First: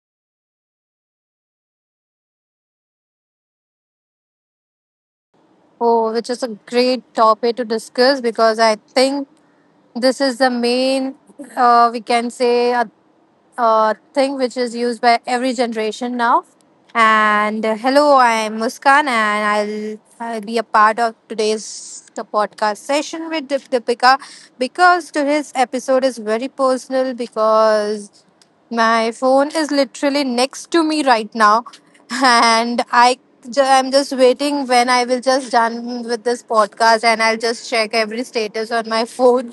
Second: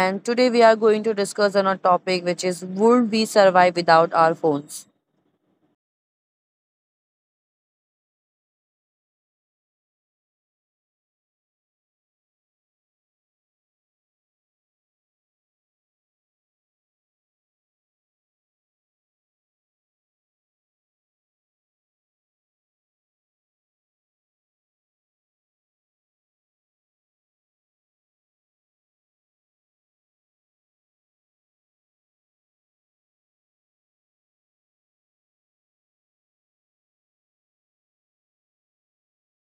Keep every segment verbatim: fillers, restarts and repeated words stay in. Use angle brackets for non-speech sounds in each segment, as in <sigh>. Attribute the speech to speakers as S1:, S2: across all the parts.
S1: and today we are going to discuss on a topic which is would we survive without our phones?
S2: Oh, which is a great topic to discuss because I think this is the main, uh, we can say, a, a thing which is used by every generation now. And uh, hello, I'm Muskan, and I'll I'll be a part of today's the podcast session with Dip- Deepika because today's episode is very personal because my phone is literally next to me right now, and I ju- I'm just waiting when I will just done with this podcast and I'll just check every status on my phone.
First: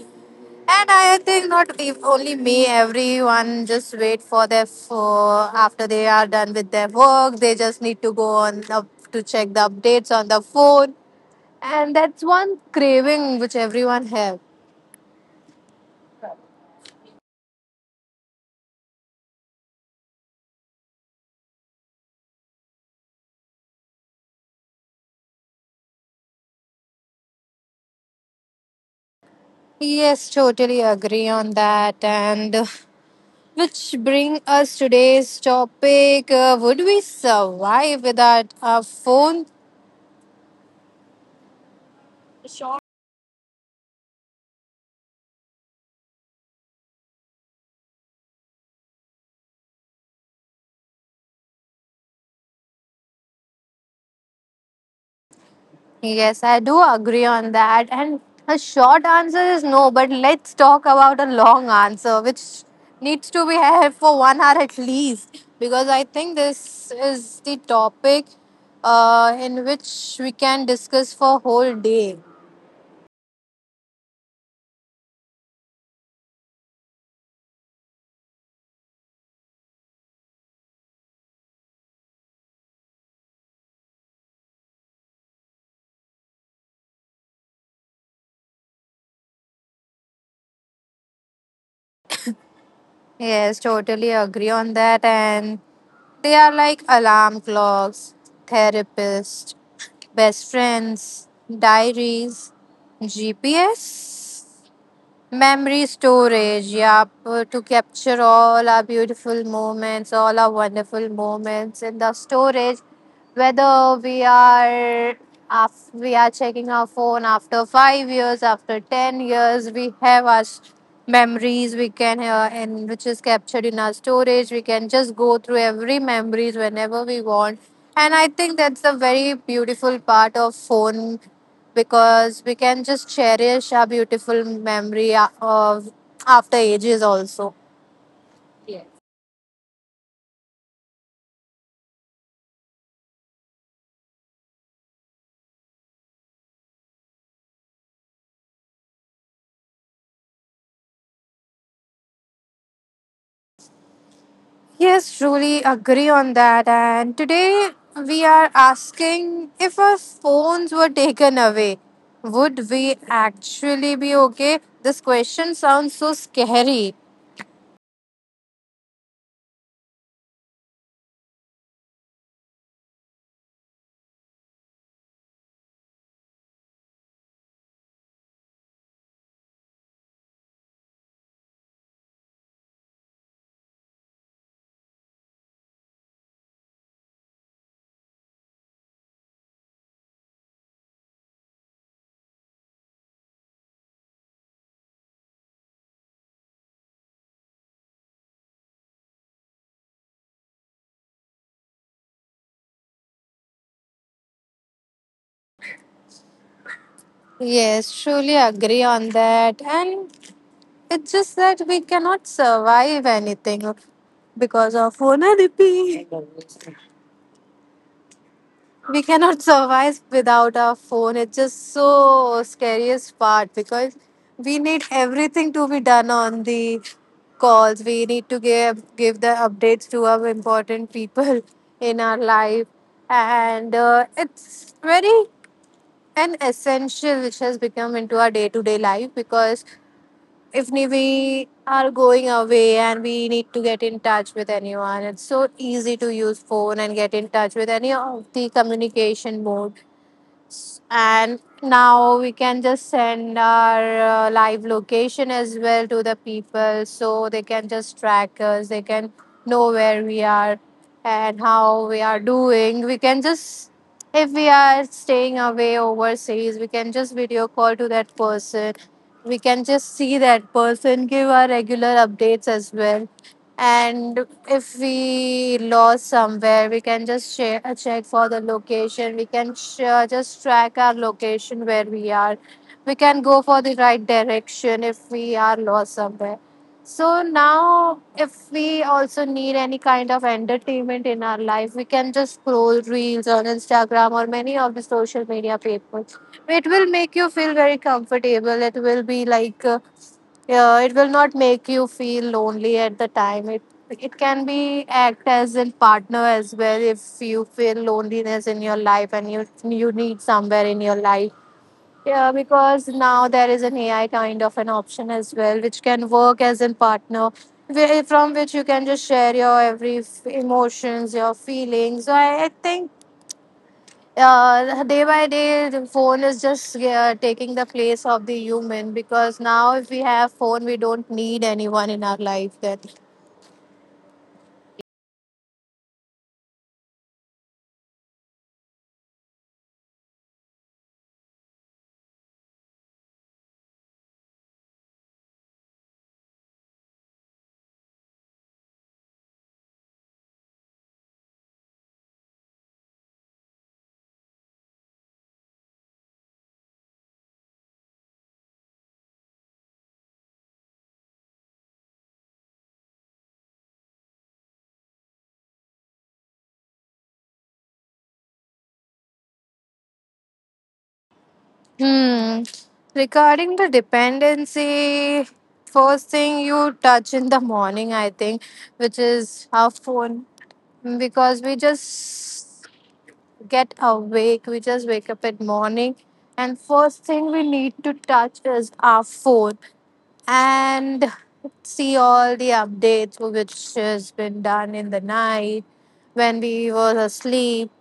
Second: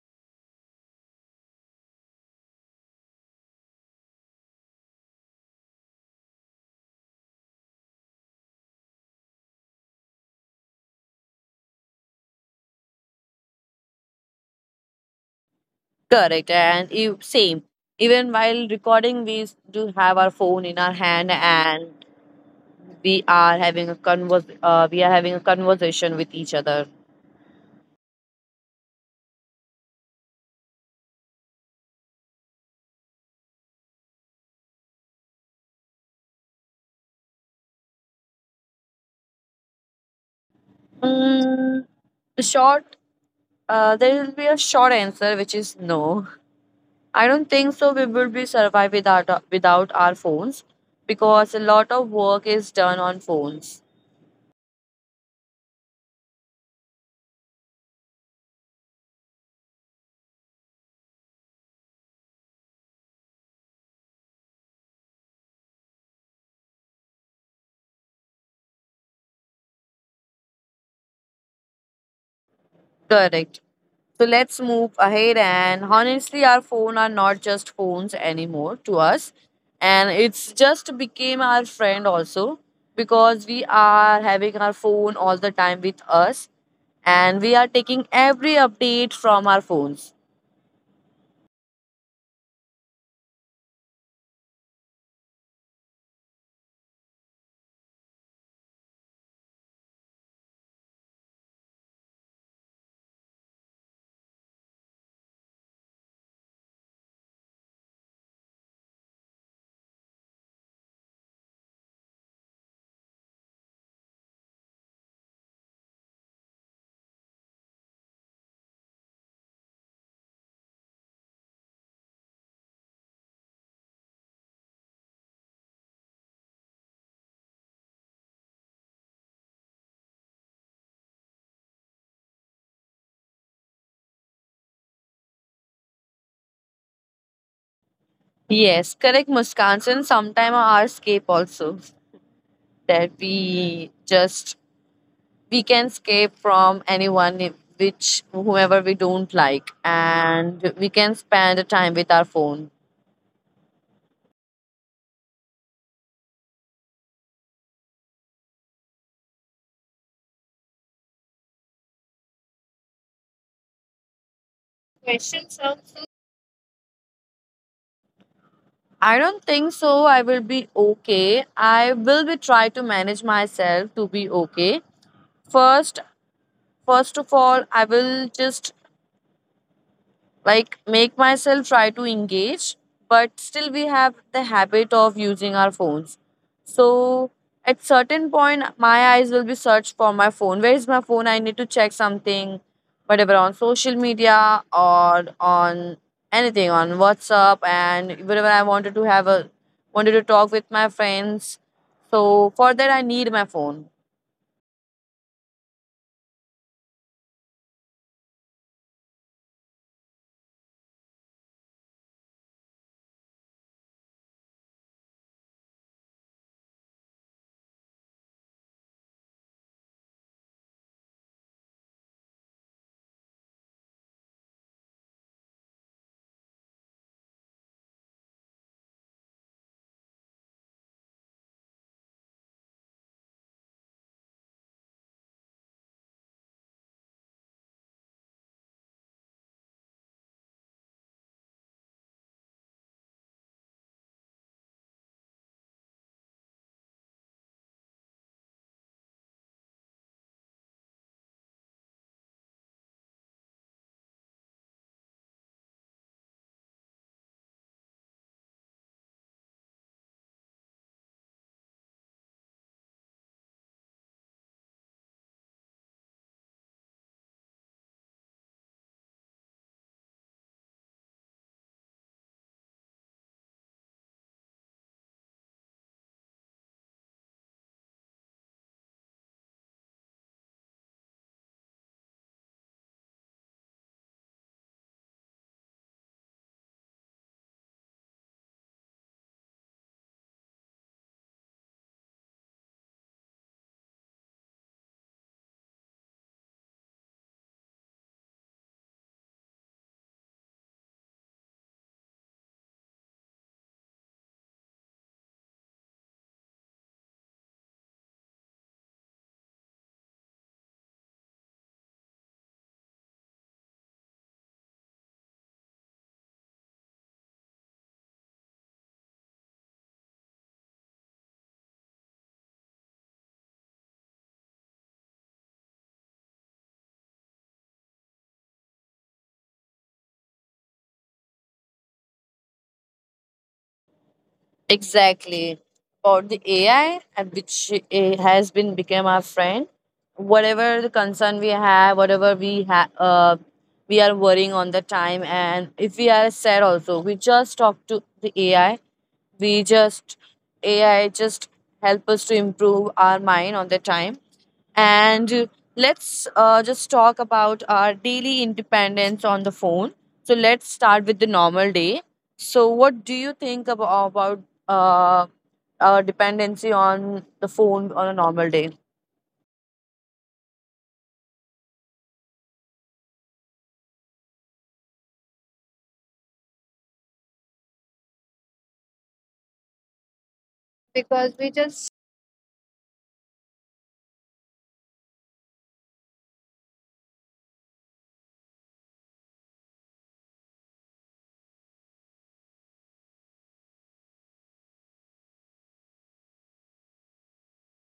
S2: And I think not if only me, everyone just wait for their for after they are done with their work. They just need to go on up to check the updates on the phone, and that's one craving which everyone have.
S1: Correct, and you, same. Even while recording, we do have our phone in our hand, and we are having a convers. Uh, we are having a conversation with each other.
S2: Yes, totally agree on that. And uh, Which bring us today's topic: uh, would we survive without our phone?
S1: Mm, the short, uh, there will be a short answer, which is no. I don't think so. We will be survive without without our phones because a lot of work is done on phones.
S2: Yes, I do agree on that. And a short answer is no, but let's talk about a long answer, which needs to be <laughs> held for one hour at least, because I think this is the topic uh, in which we can discuss for whole day.
S1: Correct. So let's move ahead and honestly our phone are not just phones anymore to us, and it's just became our friend also because we are having our phone all the time with us, and we are taking every update from our phones.
S2: Yes, totally agree on that. And they are like alarm clocks, therapists, best friends, diaries, G P S. Memory storage, yep, uh, to capture all our beautiful moments, all our wonderful moments in the storage. Whether we are af- we are checking our phone after five years, after ten years, we have our s- memories. We can uh, and which is captured in our storage. We can just go through every memories whenever we want, and I think that's a very beautiful part of phone because we can just cherish our beautiful memory uh, of after ages also.
S1: Yes, correct Muskan, and sometime our escape also that we just we can escape from anyone i- which whomever we don't like and we can spend time with our phone.
S2: Yes, truly agree on that. And today we are asking if our phones were taken away, would we actually be okay? This
S1: Question
S2: question
S1: sounds.
S2: sounds so scary.
S1: I don't think so I will be okay. I will be try to manage myself to be okay. First, first of all I will just like make myself try to engage, but still we have the habit of using our phones. So at certain point my eyes will be searched for my phone. Where is my phone? I need to check something, whatever on social media or on anything on WhatsApp, and wherever I wanted to have a wanted to talk with my friends. So for that I need my phone.
S2: Yes, truly agree on that. And it's just that we cannot survive anything because of phone therapy. We cannot survive without our phone. It's just so scariest part because we need everything to be done on the calls. We need to give give the updates to our important people <laughs> in our life, and uh, it's very an essential which has become into our day to day life because if ne- we are going away and we need to get in touch with anyone. It's so easy to use phone and get in touch with any of the communication mode, and now we can just send our uh, live location as well to the people so they can just track us, they can know where we are and how we are doing. We can just if we are staying away overseas we can just video call to that person, we can just see that person, give our regular updates as well. And if we lost somewhere we can just share, uh, check for the location, we can share, just track our location where we are, we can go for the right direction if we are lost somewhere. So now if we also need any kind of entertainment in our life, we can just scroll reels on Instagram or many of the social media people. It will make you feel very comfortable, it will be like uh, yeah, it will not make you feel lonely at the time. It it can be act as a partner as well if you feel loneliness in your life and you you need somewhere in your life. Yeah, because now there is an A I kind of an option as well, which can work as a partner, where- from which you can just share your every f- emotions, your feelings. So I, I think uh, day by day the phone is just uh, taking the place of the human, because now if we have phone we don't need anyone in our life then.
S1: Exactly. About the A I and which it has been become our friend. Whatever the concern we have, whatever we have, uh, we are worrying on the time, and if we are sad also, we just talk to the A I. We just A I just help us to improve our mind on the time. And uh, Let's uh, just talk about our daily independence on the phone. So let's start with the normal day. So what do you think about, about uh, our dependency on the phone on a normal day?
S2: Hmm, regarding the dependency, first thing you touch in the morning I think, which is our phone,
S1: Because we
S2: because we
S1: just
S2: just get awake, we just wake up at morning, and first thing we need to touch is our phone, and see all the updates which has been done in the night when we were asleep.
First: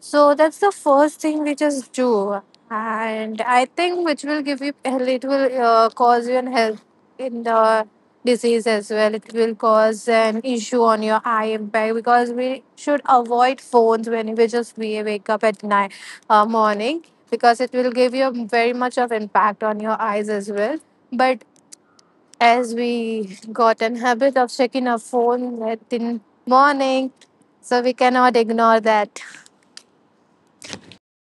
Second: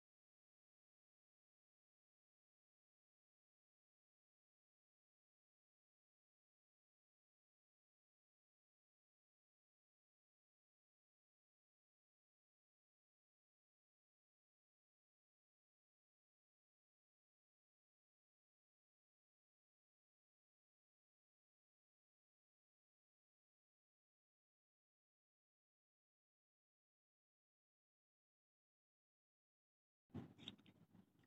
S2: So that's the first thing we just do, and I think which will give you it will uh, cause you an health in the disease as well. It will cause an issue on your eye impact because we should avoid phones when we just we wake up at night uh, morning, because it will give you very much of impact on your eyes as well. But as we got an habit of checking our phone at in morning, so we cannot ignore that.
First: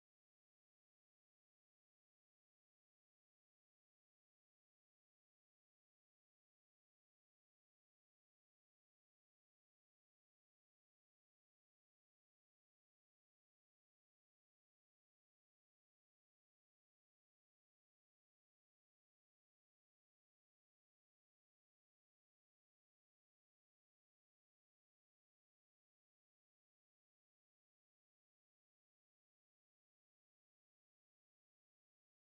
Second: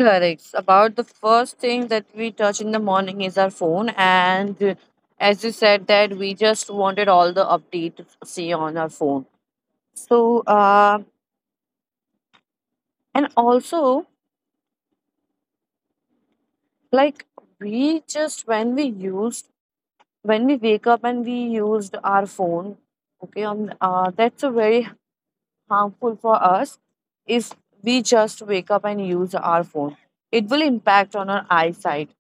S1: correct about the first thing that we touch in the morning is our phone, and uh, as you said that we just wanted all the updates see on our phone. So uh, and also like we just when we used when we wake up and we used our phone. Okay, on uh, that's a very harmful for us if we just wake up and use our phone. It will impact on our eyesight.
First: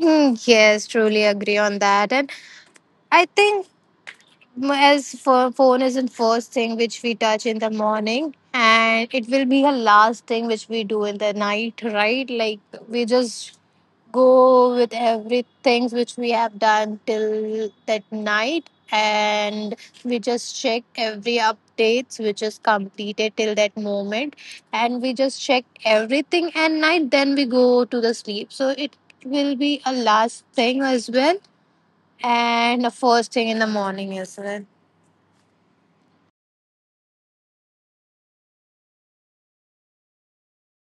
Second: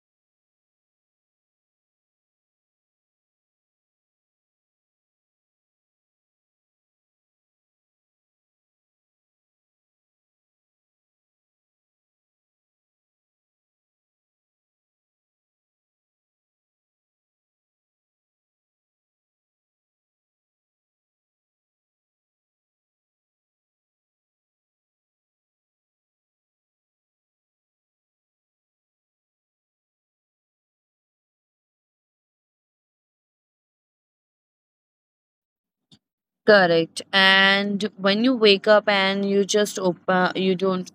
S2: Mm, yes, truly agree on that. And I think m- as for phone is the first thing which we touch in the morning, and it will be a last thing which we do in the night, right? Like we just go with everything which we have done till that night, and we just check every updates which is completed till that moment, and we just check everything at night then we go to the sleep. So it will be a last thing as well, and a first thing in the morning as well.
S1: Correct. And when you wake up and you just open, you don't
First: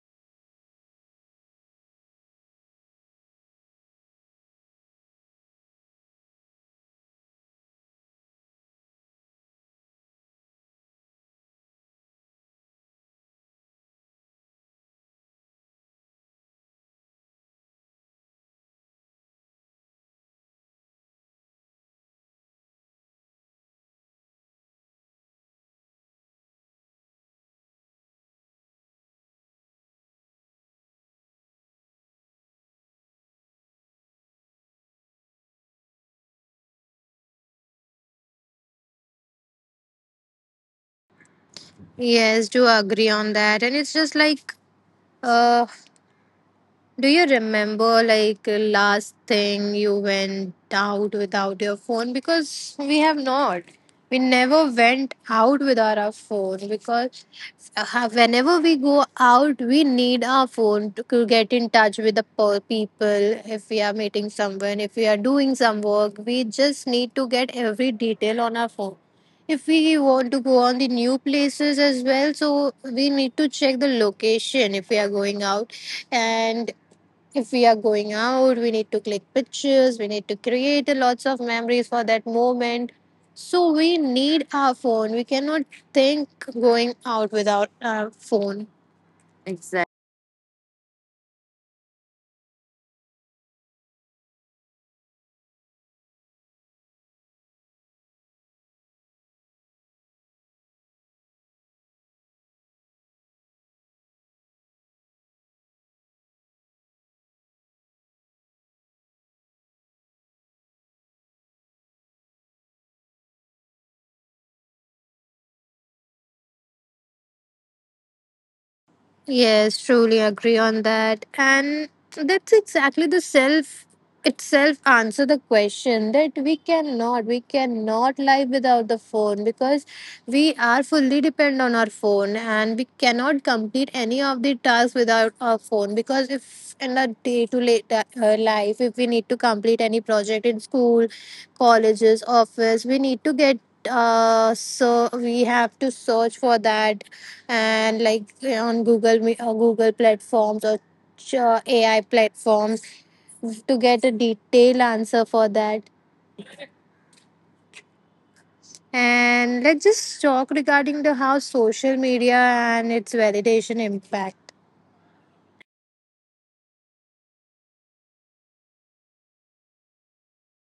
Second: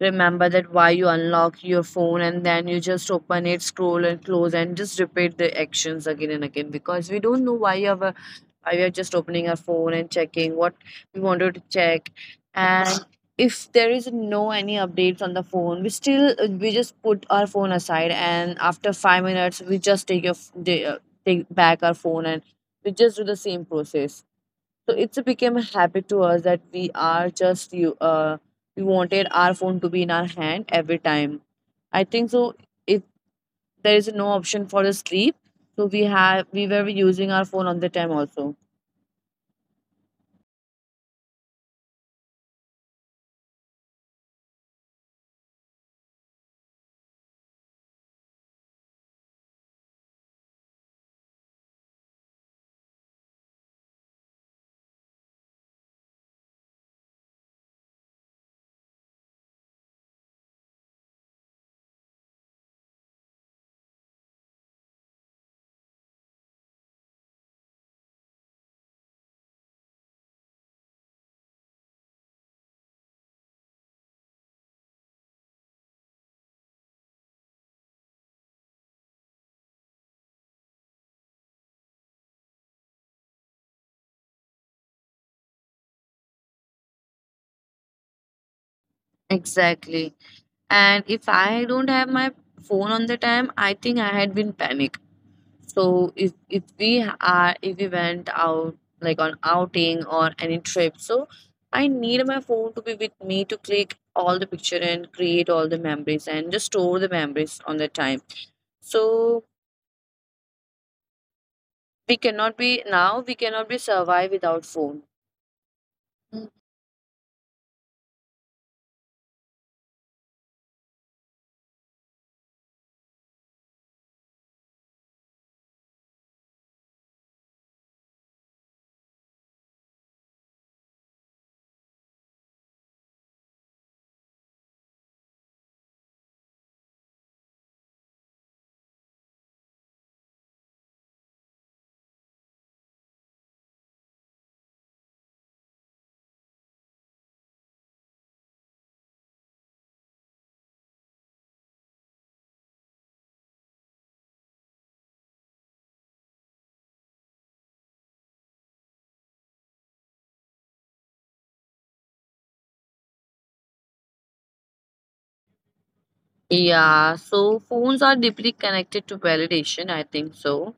S1: remember that why you unlock your phone, and then you just open it, scroll and close and just repeat the actions again and again, because we don't know why our why we are just opening our phone and checking what we wanted to check. And if there is no any updates on the phone, we still we just put our phone aside, and after five minutes we just take your f- the- uh, take back our phone and we just do the same process. So it's became a habit to us that we are just you uh we wanted our phone to be in our hand every time. I think so if there is no option for the sleep, so we have we were using our phone on the time also.
S2: Yes, do agree on that. And it's just like uh do you remember like last thing you went out without your phone? Because we have not. We never went out without our phone because uh, whenever we go out, we need our phone to, to get in touch with the per- people. If we are meeting someone, if we are doing some work, we just need to get every detail on our phone. If we want to go on the new places as well, so we need to check the location if we are going out. And if we are going out, we need to click pictures, we need to create a lots of memories for that moment. So we need our phone. We cannot think going out without our phone. Exactly.
S1: Exactly. And if I don't have my phone on the time, I think I had been panic. So if if we are if we went out like on outing or any trip, so I need my phone to be with me to click all the picture and create all the memories and just store the memories on the time. So we cannot be now we cannot be survive without phone. Mm.
S2: Yes, truly agree on that. And that's exactly the self itself answer the question that we cannot we cannot live without the phone, because we are fully depend on our phone and we cannot complete any of the tasks without our phone. Because if in a day to late uh, life if we need to complete any project in school, colleges, office, we need to get uh So we have to search for that, and like on Google Me- uh, Google platforms or ch- uh, A I platforms to get a detailed answer for that. And let's just talk regarding the how social media and its validation impact.
S1: Yeah, so phones are deeply connected to validation, I think so.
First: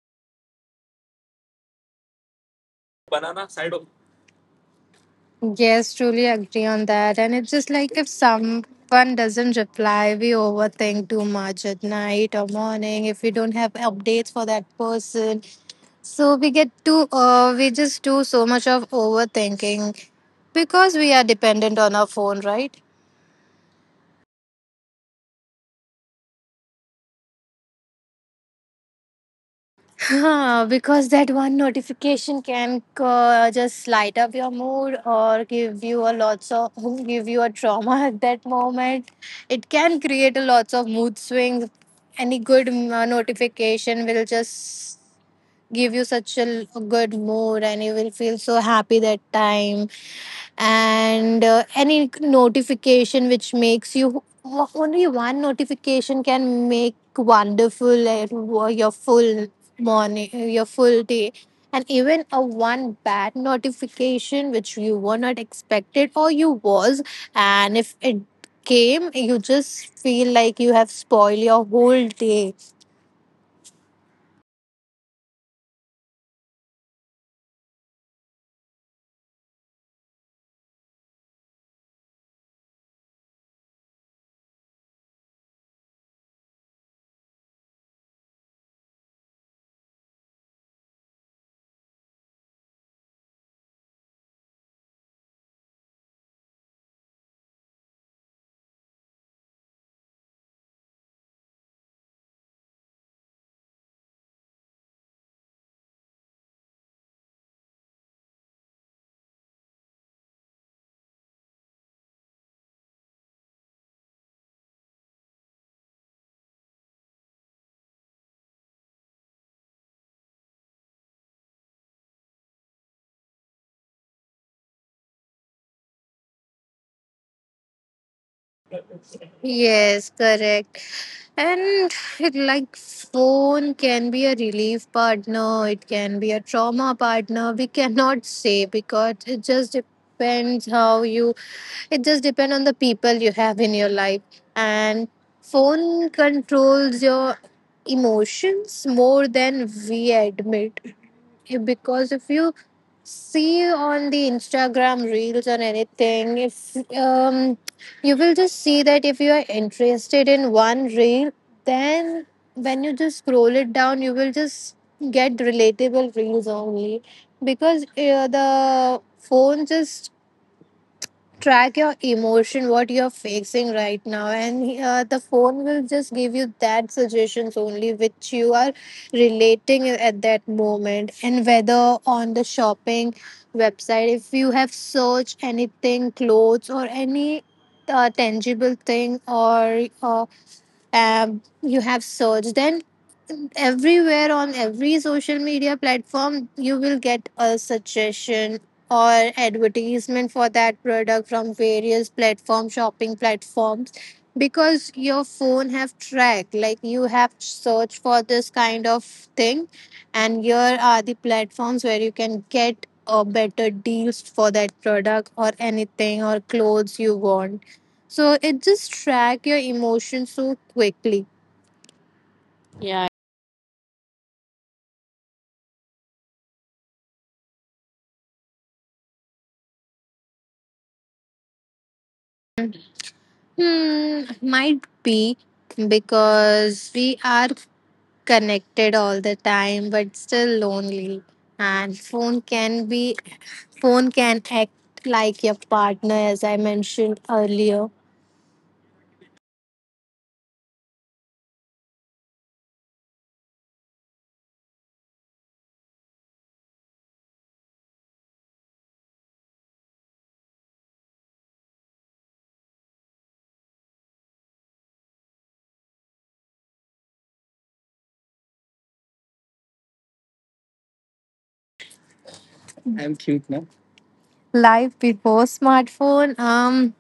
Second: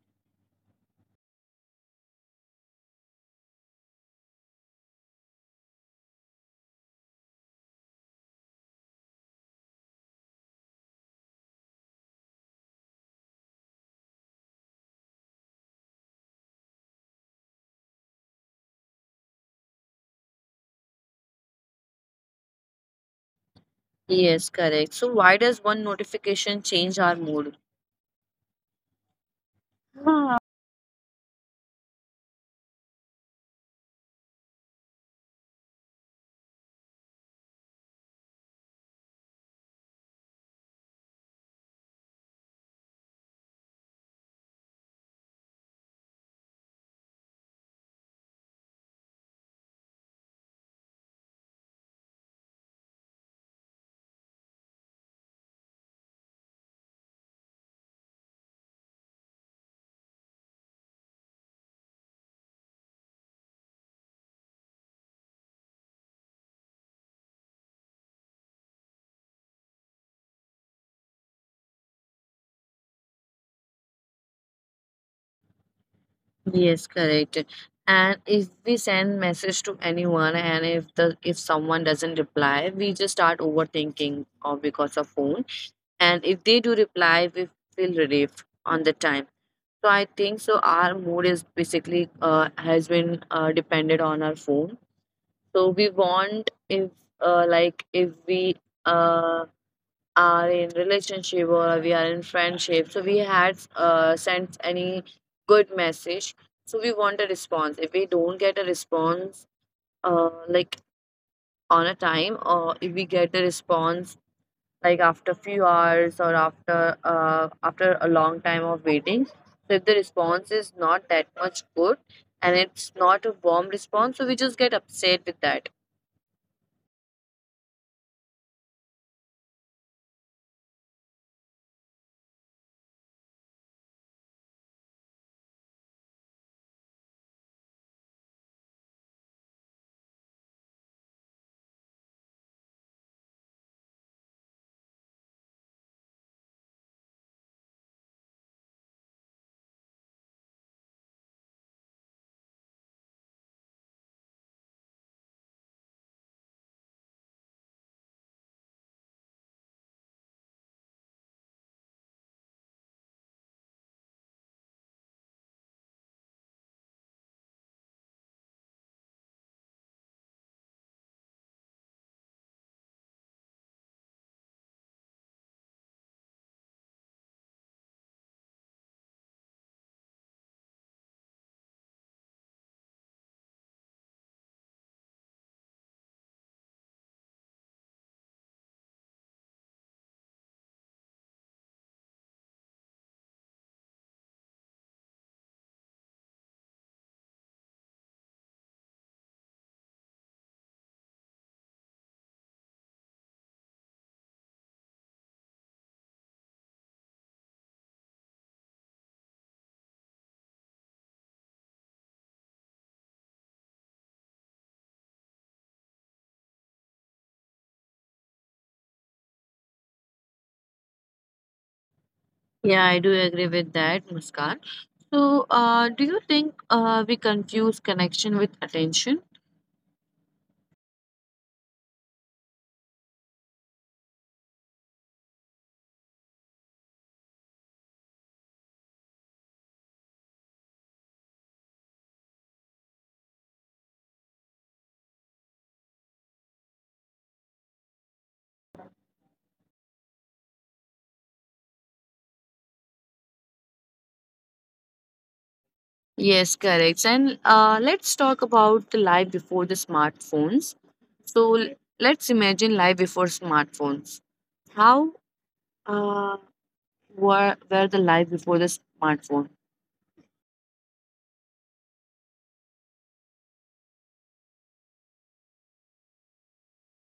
S2: Yes, truly agree on that. And it's just like if someone doesn't reply, we overthink too much at night or morning if we don't have updates for that person. So we get too, uh, we just do so much of overthinking because we are dependent on our phone, right?
S1: Yes, correct. So why does one notification change our mood? <laughs>
S2: Huh, because that one notification can uh, just light up your mood or give you a lots of <laughs> give you a trauma <laughs> at that moment. It can create a lots of mood swings. Any good mm, uh, notification will just give you such a l- good mood, and you will feel so happy that time. And uh, any notification which makes you o- only one notification can make wonderful uh, wo- your full morning, your full day. And even a one bad notification which you were not expected or you was, and if it came, you just feel like you have spoiled your whole day.
S1: Yes, correct. And if we send message to anyone and if the if someone doesn't reply, we just start overthinking or because of phone. And if they do reply, we feel relief on the time. So I think so our mood is basically uh, has been uh, dependent on our phone. So we want if uh, like if we uh, are in relationship or we are in friendship, so we had uh, sent any good message, so we want a response. If we don't get a response, uh, like on a time, or if we get a response like after few hours or after uh, after a long time of waiting, so if the response is not that much good and it's not a warm response, so we just get upset with that.
S2: Yes, correct. And it, like phone can be a relief partner, it can be a trauma partner. We cannot say because it just depends how you it just depends on the people you have in your life. And phone controls your emotions more than we admit. Yeah, because if you see on the Instagram reels or anything, if um, you will just see that if you are interested in one reel then when you just scroll it down you will just get relatable reels only because uh, the phone just track your emotion what you're facing right now, and uh, the phone will just give you that suggestions only which you are relating at that moment. And whether on the shopping website, if you have searched anything, clothes or any uh, tangible thing, or uh, um, you have searched, then everywhere on every social media platform you will get a suggestion or advertisement for that product from various platform, shopping platforms, because your phone have track like you have searched for this kind of thing, and here are the platforms where you can get a better deals for that product or anything or clothes you want. So it just track your emotions so quickly.
S1: Yeah, I do agree with that, Muskan. So, uh, do you think uh, we confuse connection with attention?
S2: Hmm, might be, because we are connected all the time but still lonely, and phone can be phone can act like your partner as I mentioned earlier.
S1: Yes, correct. And uh, Let's talk about the life before the smartphones. So, l- let's imagine life before smartphones. How uh, were, were the life before the smartphone?
S2: Life before smartphone, um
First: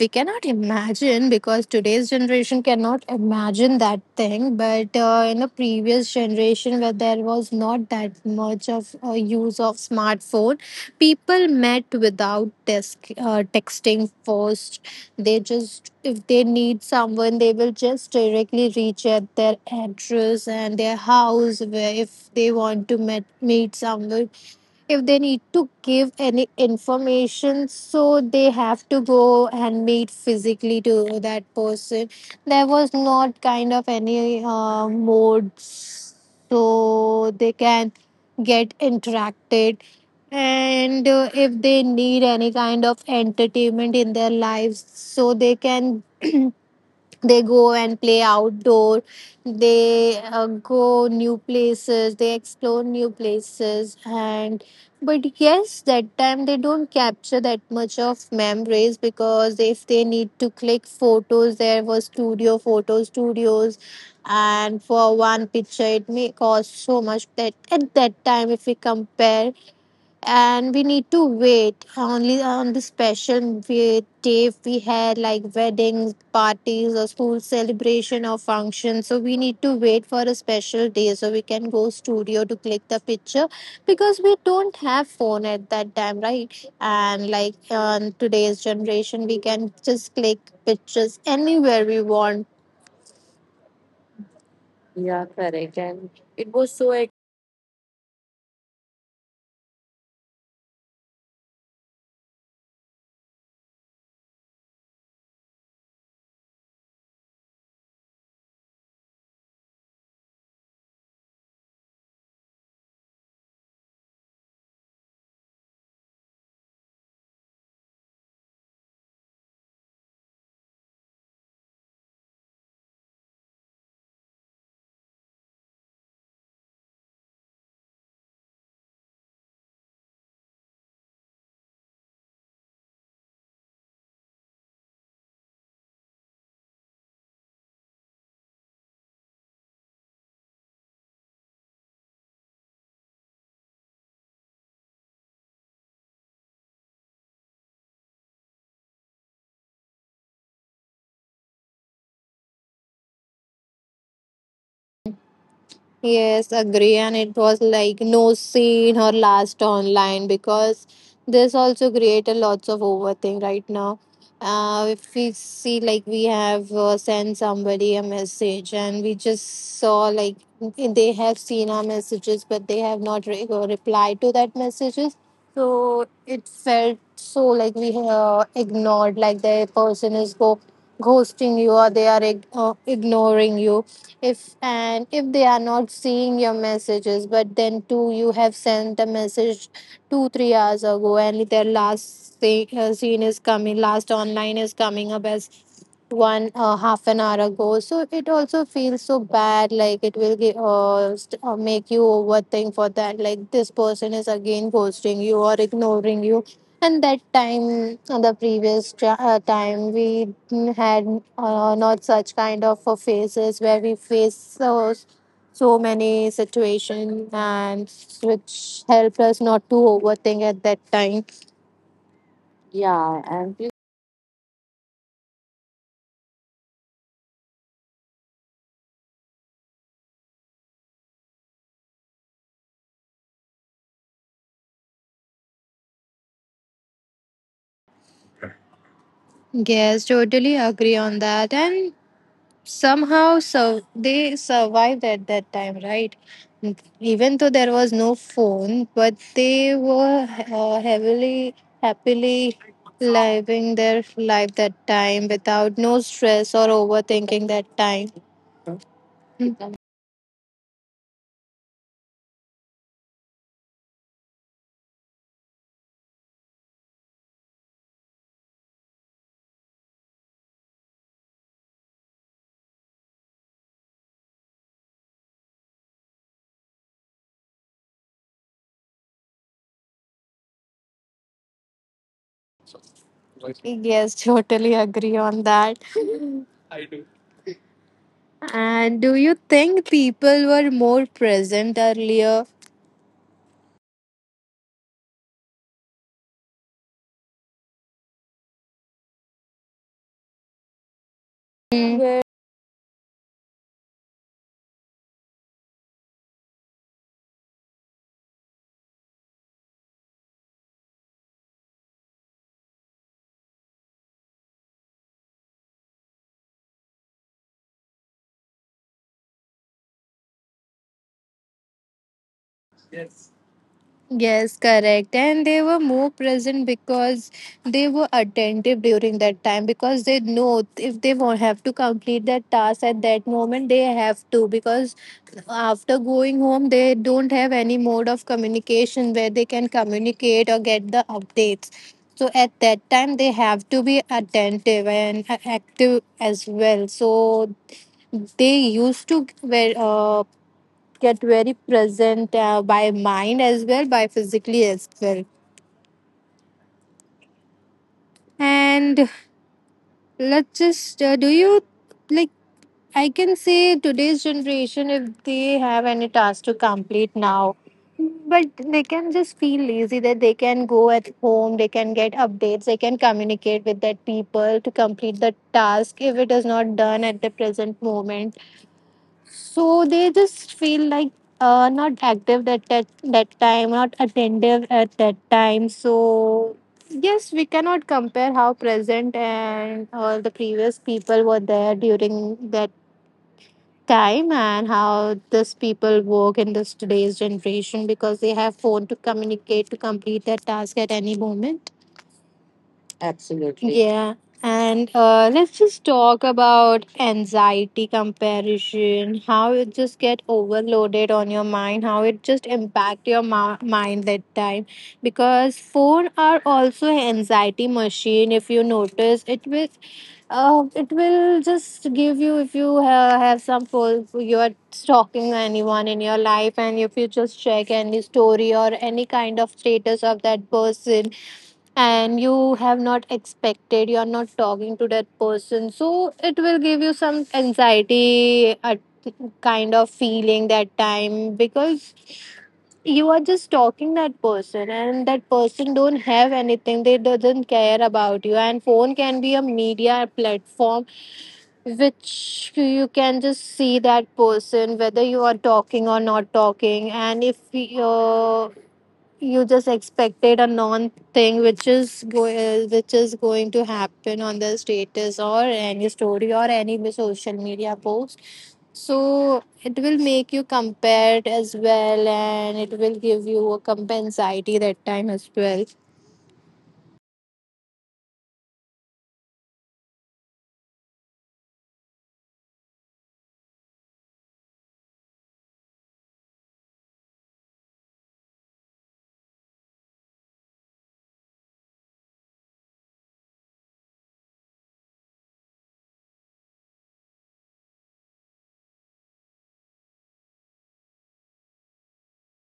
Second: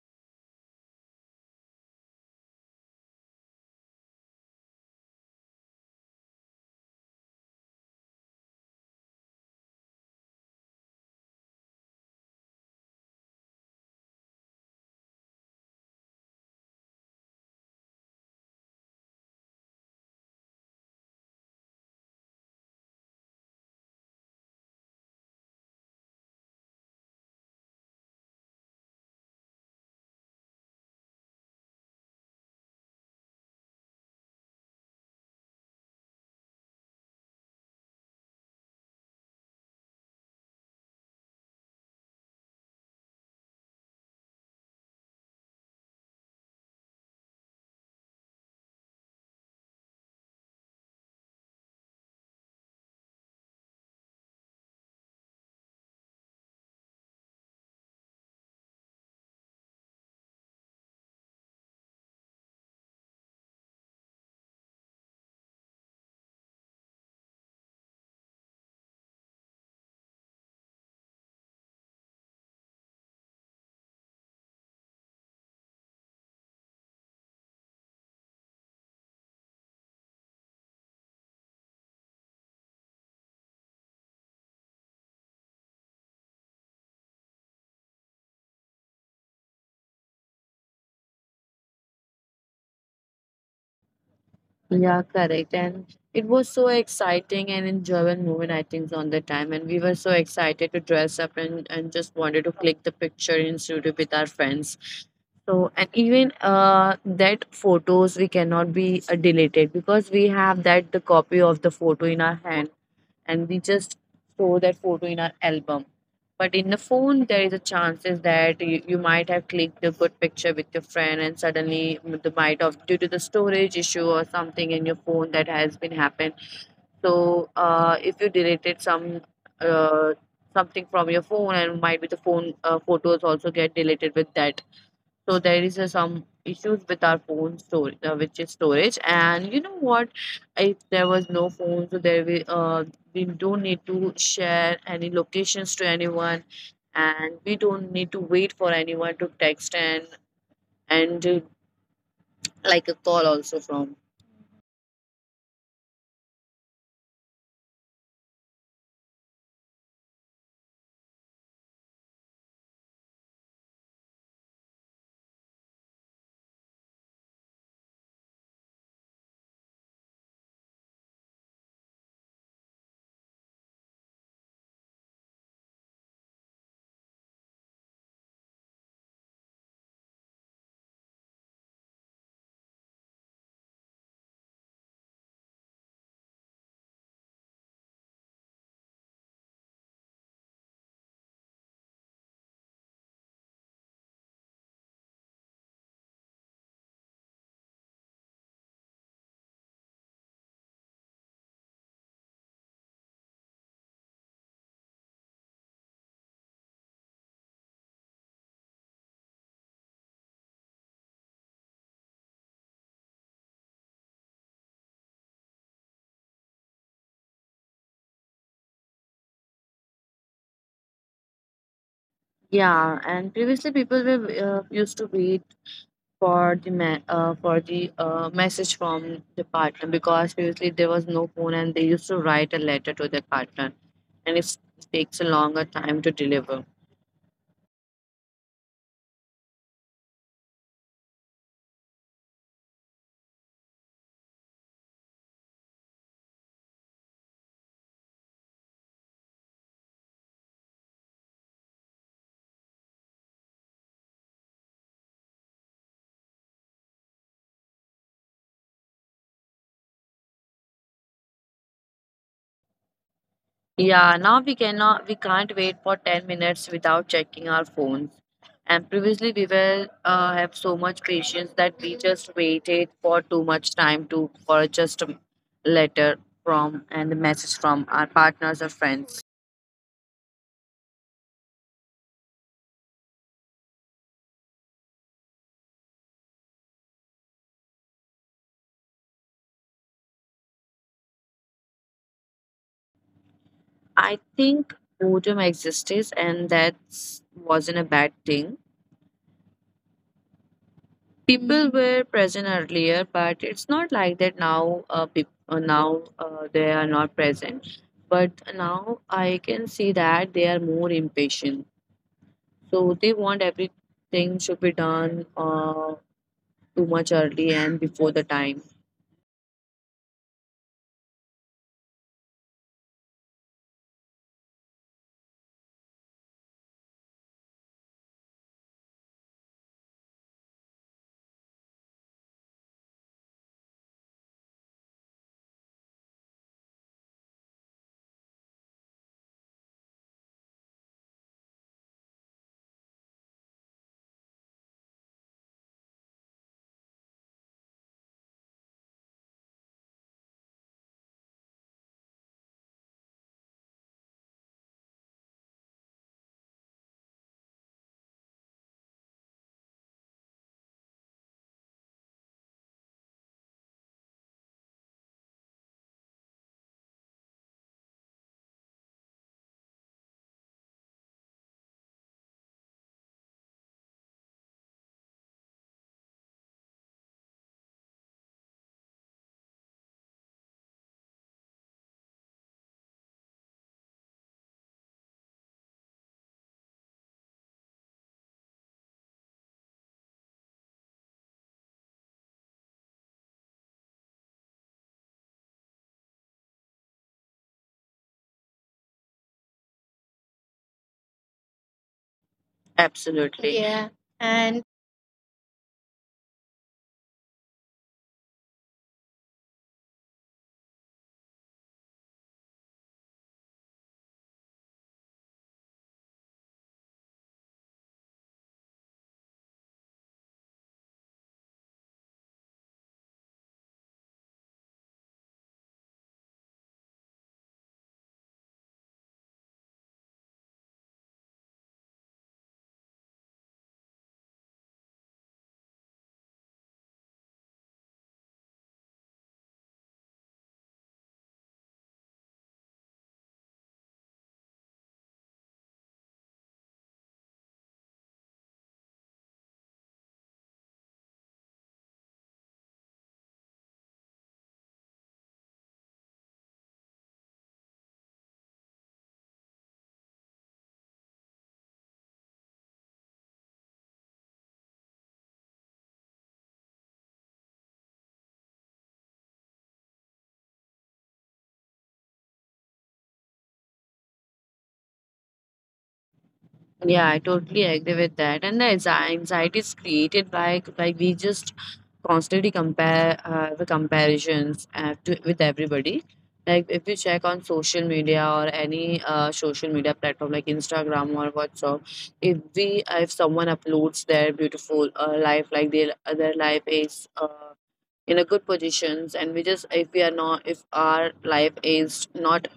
S2: we cannot imagine, because today's generation cannot imagine that thing, but uh, in the previous generation where there was not that much of uh, use of smartphone, people met without desk, uh, texting first. They just, if they need someone, they will just directly reach at their address and their house, where if they want to met, meet someone, if they need to give any information, so they have to go and meet physically to that person. There was not kind of any uh, modes so they can get interacted. And uh, if they need any kind of entertainment in their lives, so they can <clears throat> they go and play outdoor, they uh, go new places, they explore new places. And but yes, that time they don't capture that much of memories, because if they need to click photos, there was studio photo studios, and for one picture it may cost so much that at that time, if we compare, and we need to wait only on the special we- day. We had like weddings, parties, or school celebration or function, so we need to wait for a special day so we can go studio to click the picture, because we don't have phone at that time, right? And like on today's generation, we can just click pictures anywhere we want.
S1: Yeah,
S2: Yeah,
S1: correct.
S2: correct.
S1: And
S2: And
S1: it was
S2: it
S1: so
S2: was so.
S1: exciting and enjoyable moment, I think, on the time. And we were so excited to dress up and, and just wanted to click the picture in studio with our friends. So, and even uh, that photos we cannot be uh, deleted because we have that the copy of the photo in our hand, and we just store that photo in our album. But in the phone, there is a chances that you, you might have clicked a good picture with your friend, and suddenly the might of due to the storage issue or something in your phone that has been happened. So, uh, if you deleted some uh, something from your phone, and might be the phone uh, photos also get deleted with that. So there is uh, some issues with our phone storage, uh, which is storage. And you know what? If there was no phone, so there we uh, we don't need to share any locations to anyone, and we don't need to wait for anyone to text and and uh, like a call also from.
S2: Yes, agree. And it was like no seen or last online, because this also create a lots of overthink right now. Uh, if we see like we have uh, sent somebody a message, and we just saw like they have seen our messages, but they have not re- uh, replied to that messages. So it felt so like we uh, ignored, like the person is go ghosting you, or they are ig- uh, ignoring you. If and if they are not seeing your messages, but then too you have sent the message two three hours ago, and their last say, uh, scene is coming last online is coming up as one uh, half an hour ago. So it also feels so bad, like it will get, uh, st- uh, make you overthink for that, like this person is again ghosting you or ignoring you. And that time, uh, the previous tra- uh, time, we had uh, not such kind of uh, phases where we face so, so many situations, and which helped us not to overthink at that time.
S1: Yeah,
S2: Yeah,
S1: and
S2: and.
S1: previously people were uh, used to wait for the ma- uh, for the uh, message from the partner, because previously there was no phone, and they used to write a letter to their partner, and it takes a longer time to deliver.
S2: Yes, totally agree on that. And somehow so they survived at that time, right? Mm, even though there was no phone, but they were uh, heavily happily living their life that time without no stress or overthinking that time. Mm,
S1: Yeah, now we cannot we can't wait for ten minutes without checking our phones. And previously we were uh, have so much patience that we just waited for too much time to for just a letter from and a message from our partners or friends.
S2: yes, <laughs> totally agree on that. And do you think people were more present earlier?
S1: I think boredom existed, and that wasn't a bad thing. People were
S2: Mm.
S1: present earlier, but it's not like that now. Uh, peop- uh, now uh, they are not present, but now I can see that they are more impatient. So they want everything should be done uh, too much early and before the time.
S2: Yes, correct. And they were more present because they were attentive during that time, because they know if they won't have to complete that task at that moment, they have to, because after going home, they don't have any mode of communication where they can communicate or get the updates. So at that time, they have to be attentive and a- active as well. So they used to wear, uh, get very present uh, by mind as well, by physically as well. And let's just, uh, do you like, I can say today's generation, if they have any task to complete now, but they can just feel lazy that they can go at home, they can get updates, they can communicate with that people to complete the task if it is not done at the present moment. So they just feel like uh, not active, that, that that time, not attentive at that time. So yes, we cannot compare how present and all the previous people were there during that time, and how this people work in this today's generation, because they have phone to communicate to complete their task at any moment.
S1: Absolutely. Yeah,
S2: Absolutely. Yeah.
S1: and
S2: And uh, let's just talk about anxiety comparison, how it just get overloaded on your mind, how it just impact your ma- mind that time. Because phone are also anxiety machine. If you notice, it will, uh, it will just give you, if you uh, have some phone, you are stalking anyone in your life, and if you just check any story or any kind of status of that person, and you have not expected, you're not talking to that person, so it will give you some anxiety, a kind of feeling that time, because you are just talking that person, and that person don't have anything, they doesn't care about you. And phone can be a media platform which you can just see that person, whether you are talking or not talking. And if you you just expected a non thing which is go uh, which is going to happen on the status or any story or any social media post, so it will make you compared as well, and it will give you a comp anxiety that time as well.
S1: Yeah, I totally agree with that. And the anxi- anxiety is created by by we just constantly compare uh, the comparisons uh, to, with everybody. Like if you check on social media or any uh, social media platform like Instagram or WhatsApp, if we if someone uploads their beautiful uh, life, like their their life is uh, in a good positions, and we just if we are not if our life is not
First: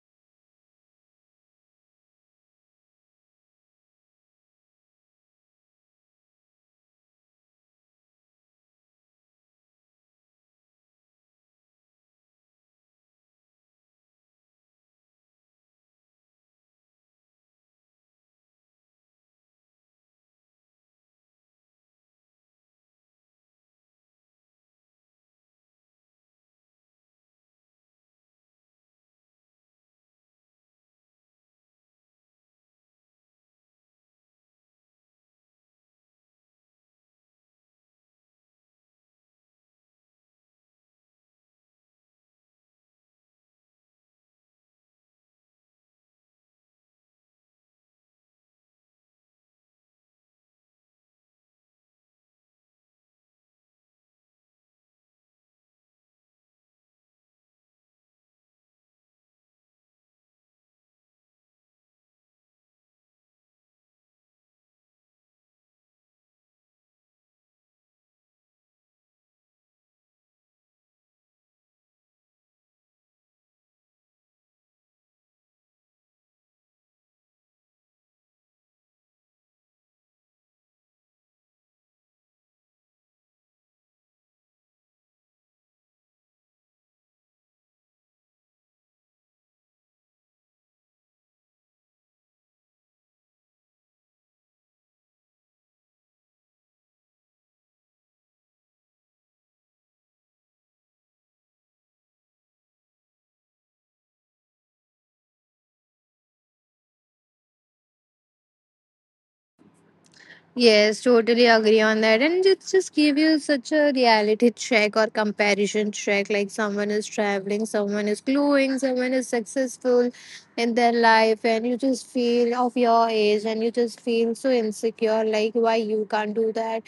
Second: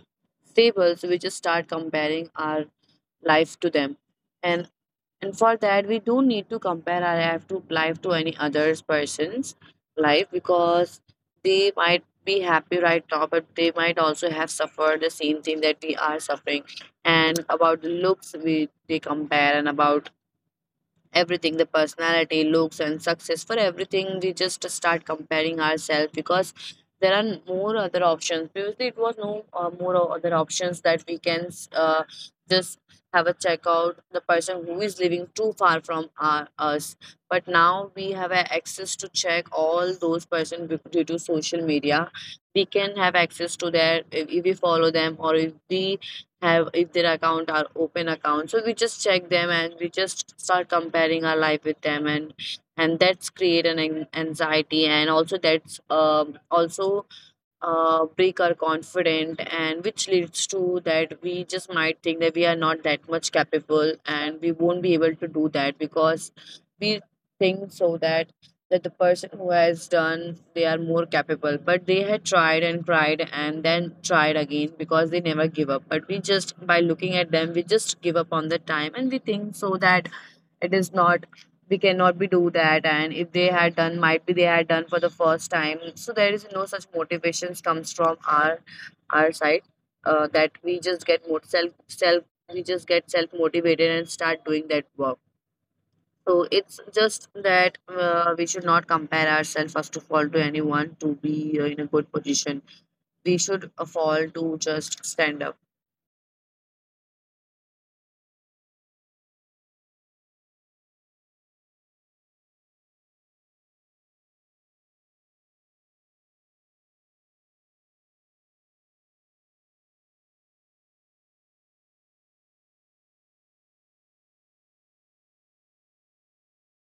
S1: stable, so we just start comparing our life to them, and and for that we don't need to compare our life to life to any other person's life, because they might be happy right now but they might also have suffered the same thing that we are suffering. And about the looks we they compare, and about everything the personality looks and success for everything we just start comparing ourselves, because there are more other options. Previously it was no uh, more o- other options that we can uh, just have a check out the person who is living too far from our, us, but now we have a access to check all those person bec- due to social media. We can have access to their if if we follow them or if we have if their account are open accounts, so we just check them and we just start comparing our life with them, and and that's create an an- anxiety, and also that's um also uh, break our confidence, and which leads to that we just might think that we are not that much capable and we won't be able to do that, because we think so that that the person who has done they are more capable, but they had tried and cried and then tried again because they never give up. But we just by looking at them we just give up on the time, and we think so that it is not we cannot be do that, and if they had done might be they had done for the first time. So there is no such motivations comes from our our side. Uh, that we just get more self self we just get self motivated and start doing that work. So it's just that uh, we should not compare ourselves first of all to anyone to be uh, in a good position. We should uh, fall to just stand up.
S2: Yes, totally agree on that. And it just give you such a reality check or comparison check. Like, someone is traveling, someone is glowing, someone is successful in their life, and you just feel of your age and you just feel so insecure. Like, why you can't do that?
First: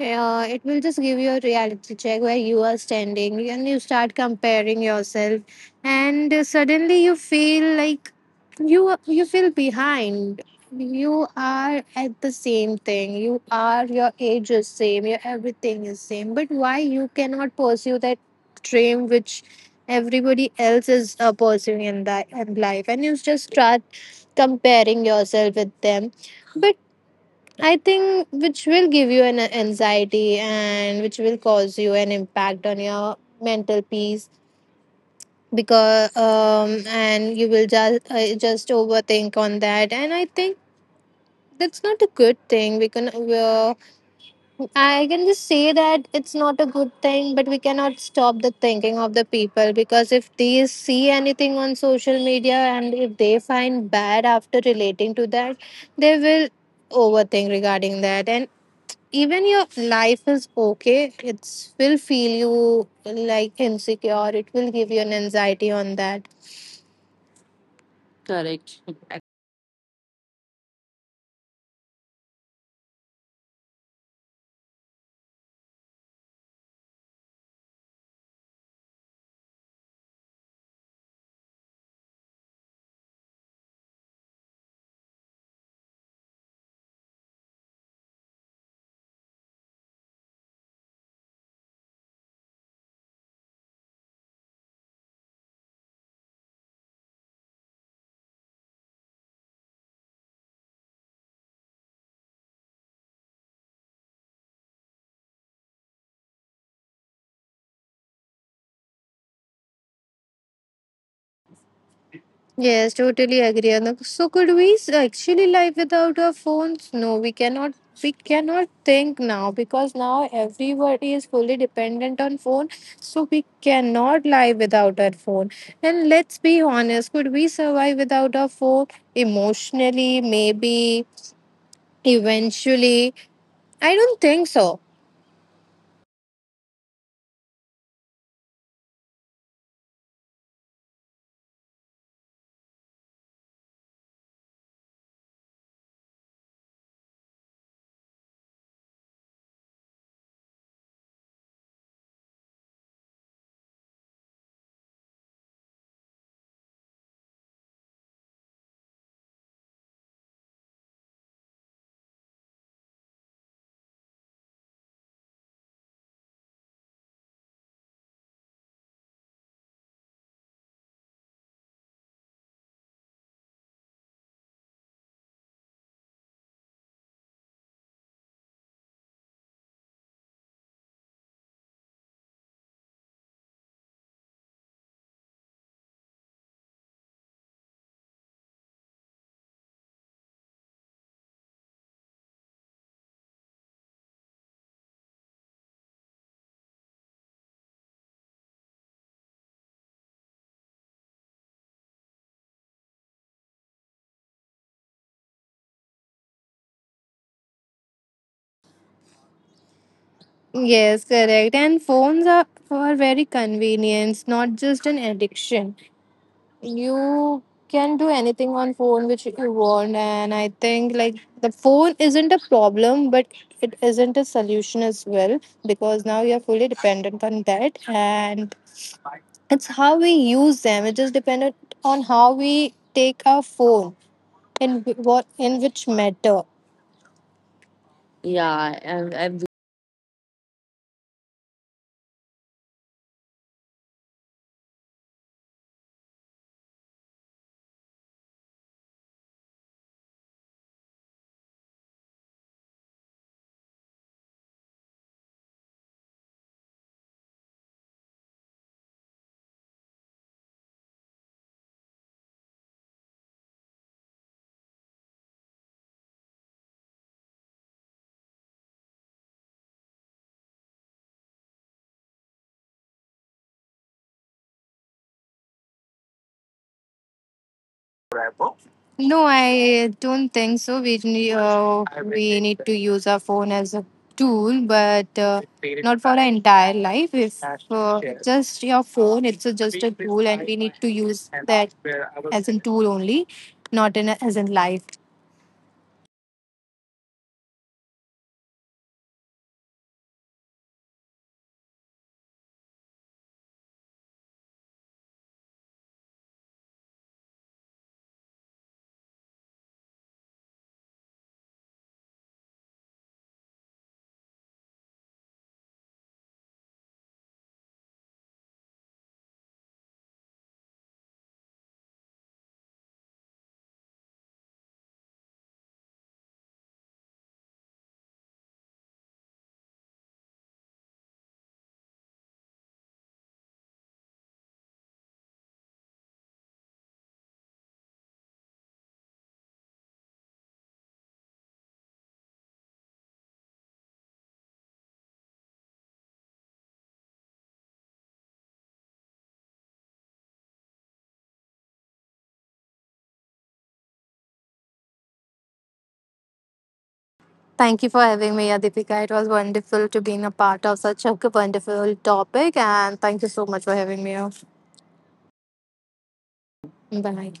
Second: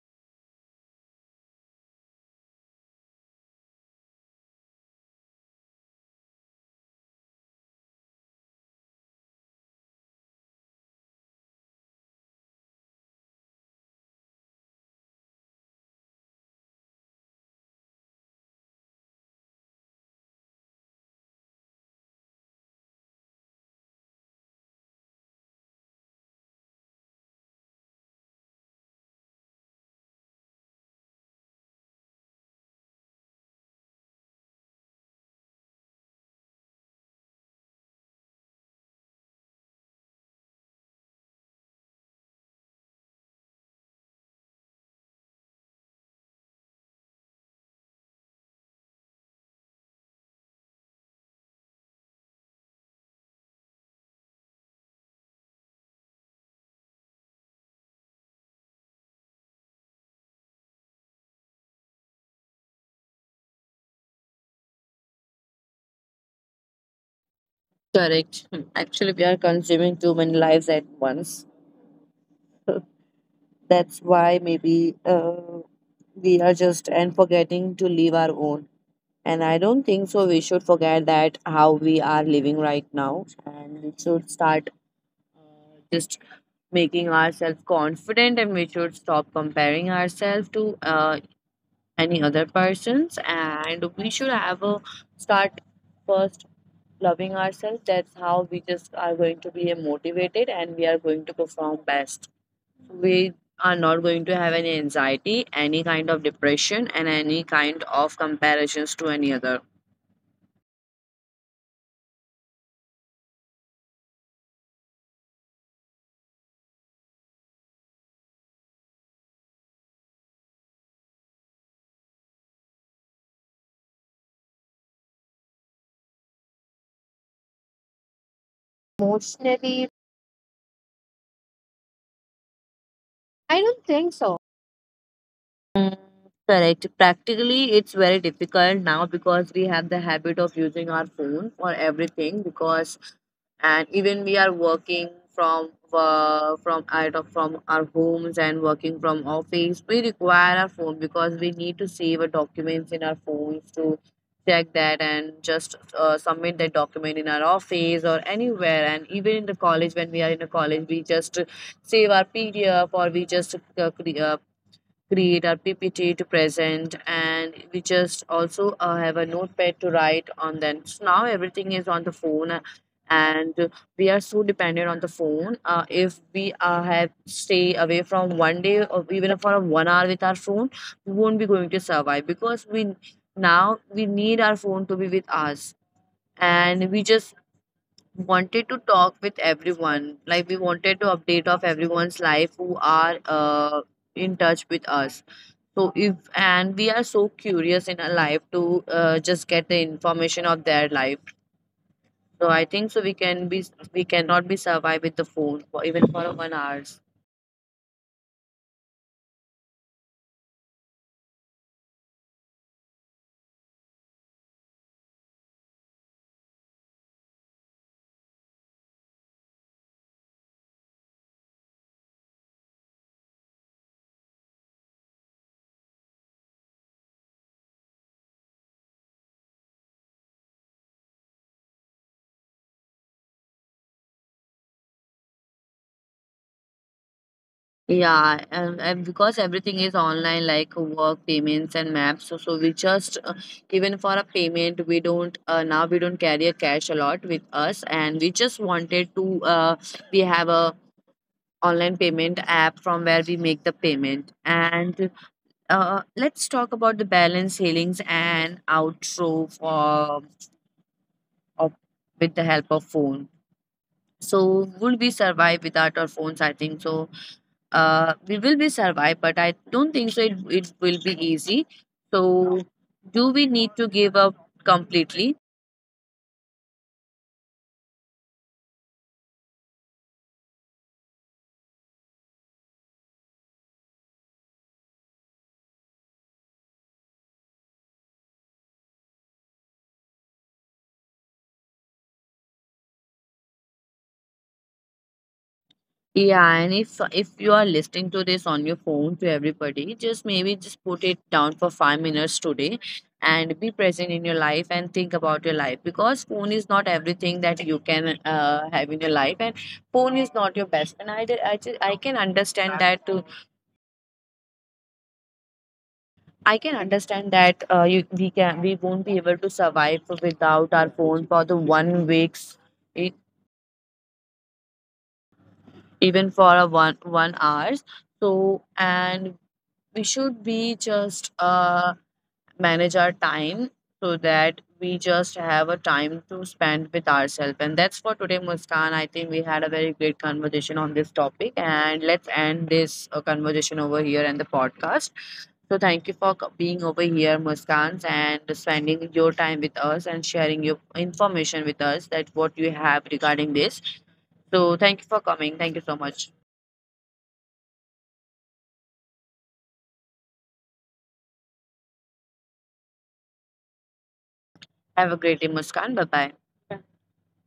S2: Uh, it will just give you a reality check where you are standing, and you start comparing yourself, and uh, suddenly you feel like you you feel behind, you are at the same thing. You are, your age is same, your everything is same, but why you cannot pursue that dream which everybody else is uh, pursuing in that in life, and you just start comparing yourself with them. But I think which will give you an uh, anxiety, and which will cause you an impact on your mental peace, because um and you will just uh, just overthink on that. And I think that's not a good thing. We can, uh, I can just say that it's not a good thing, but we cannot stop the thinking of the people, because if they see anything on social media, and if they find bad after relating to that, they will overthink regarding that, and even your life is okay, it will feel you like insecure, it will give you an anxiety on that.
S1: Correct. <laughs>
S2: Correct.
S1: Actually we are consuming too many lives at once. <laughs> That's why maybe uh, we are just and forgetting to live our own. And I don't think so. We should forget that how we are living right now, and we should start uh, just making ourselves confident and we should stop comparing ourselves to uh, any other persons and we should have a start first loving ourselves. That's how we just are going to be motivated and we are going to perform best. We are not going to have any anxiety, any kind of depression, and any kind of comparisons to any other.
S2: Yes, totally agree, Anup. So could we s- actually live without our phones? No, we cannot. We cannot think now, because now everybody is fully dependent on phone. So we cannot live without our phone. And let's be honest, could we survive without our phone
S1: Emotionally,
S2: emotionally? Maybe eventually.
S1: I don't
S2: I
S1: think
S2: don't
S1: so.
S2: think so.
S1: Mm. Correct. Practically, it's very difficult now because we have the habit of using our phone for everything. Because and even we are working from uh, from out of from our homes and working from office, we require our phone because we need to save our documents in our phones to check that and just uh, submit that document in our office or anywhere. And even in the college, when we are in a college, we just save our P D F or we just uh, cre- uh, create our P P T to present, and we just also uh, have a notepad to write on. Then so now everything is on the phone, uh, and we are so dependent on the phone. Uh, if we uh, have stay away from one day or even for a one hour with our phone, we won't be going to survive because we now we need our phone to be with us, and we just wanted to talk with everyone. Like we wanted to update of everyone's life who are uh, in touch with us. So if and we are so curious in our life to uh, just get the information of their life. So I think so we can be we cannot be survive with the phone for even for one hours.
S2: Yes, correct. And phones are, are very convenient, not just an addiction. You can do anything on phone which you want. And I think, like, the phone isn't a problem, but it isn't a solution as well, because now you're fully dependent on that, and it's how we use them, it just dependent on how we take our phone in wh- what in which matter.
S1: Yeah, and,
S2: Yeah,
S1: and because
S2: I've, I
S1: everything is online, like work, payments, and maps, so, so we just uh, even for a payment, we don't uh, now we don't carry a cash a lot with us, and we just wanted to uh, we have a online payment app from where we make the payment. And uh, let's talk about the balance healings and outro for of, with the help of phone. So would we survive without our phones? I think so uh, we will be survive, but I don't think so. It it will be easy. So, do we need to give up completely?
S2: No, I don't think so. We ne- uh, we need to use our phone as a tool, but uh, not for our entire life. If uh, just your phone, it's a, just a tool, and we need to use that as a tool only, not in a, as in life.
S1: Yeah, and if if you are listening to this on your phone to everybody, just maybe just put it down for five minutes today and be present in your life and think about your life because phone is not everything that you can uh, have in your life and phone is not your best and I, did- I, just, I can understand that I can understand that uh, you, we can we won't be able to survive without our phone for the one weeks, e- even for a one one hours. So and we should be just uh, manage our time so that we just have a time to spend with ourselves. And that's for today, Muskan. I think we had a very great conversation on this topic, and let's end this uh, conversation over here and the podcast. So thank you for co- being over here, Muskans, and spending your time with us and sharing your information with us that what you have regarding this. So thank you for coming. Thank you so much.
S2: Thank you for having me, Adipika. It was wonderful to being a part of such a wonderful topic, and thank you so much for having me.
S1: Have a great day, Muskan. Bye bye.
S2: Bye.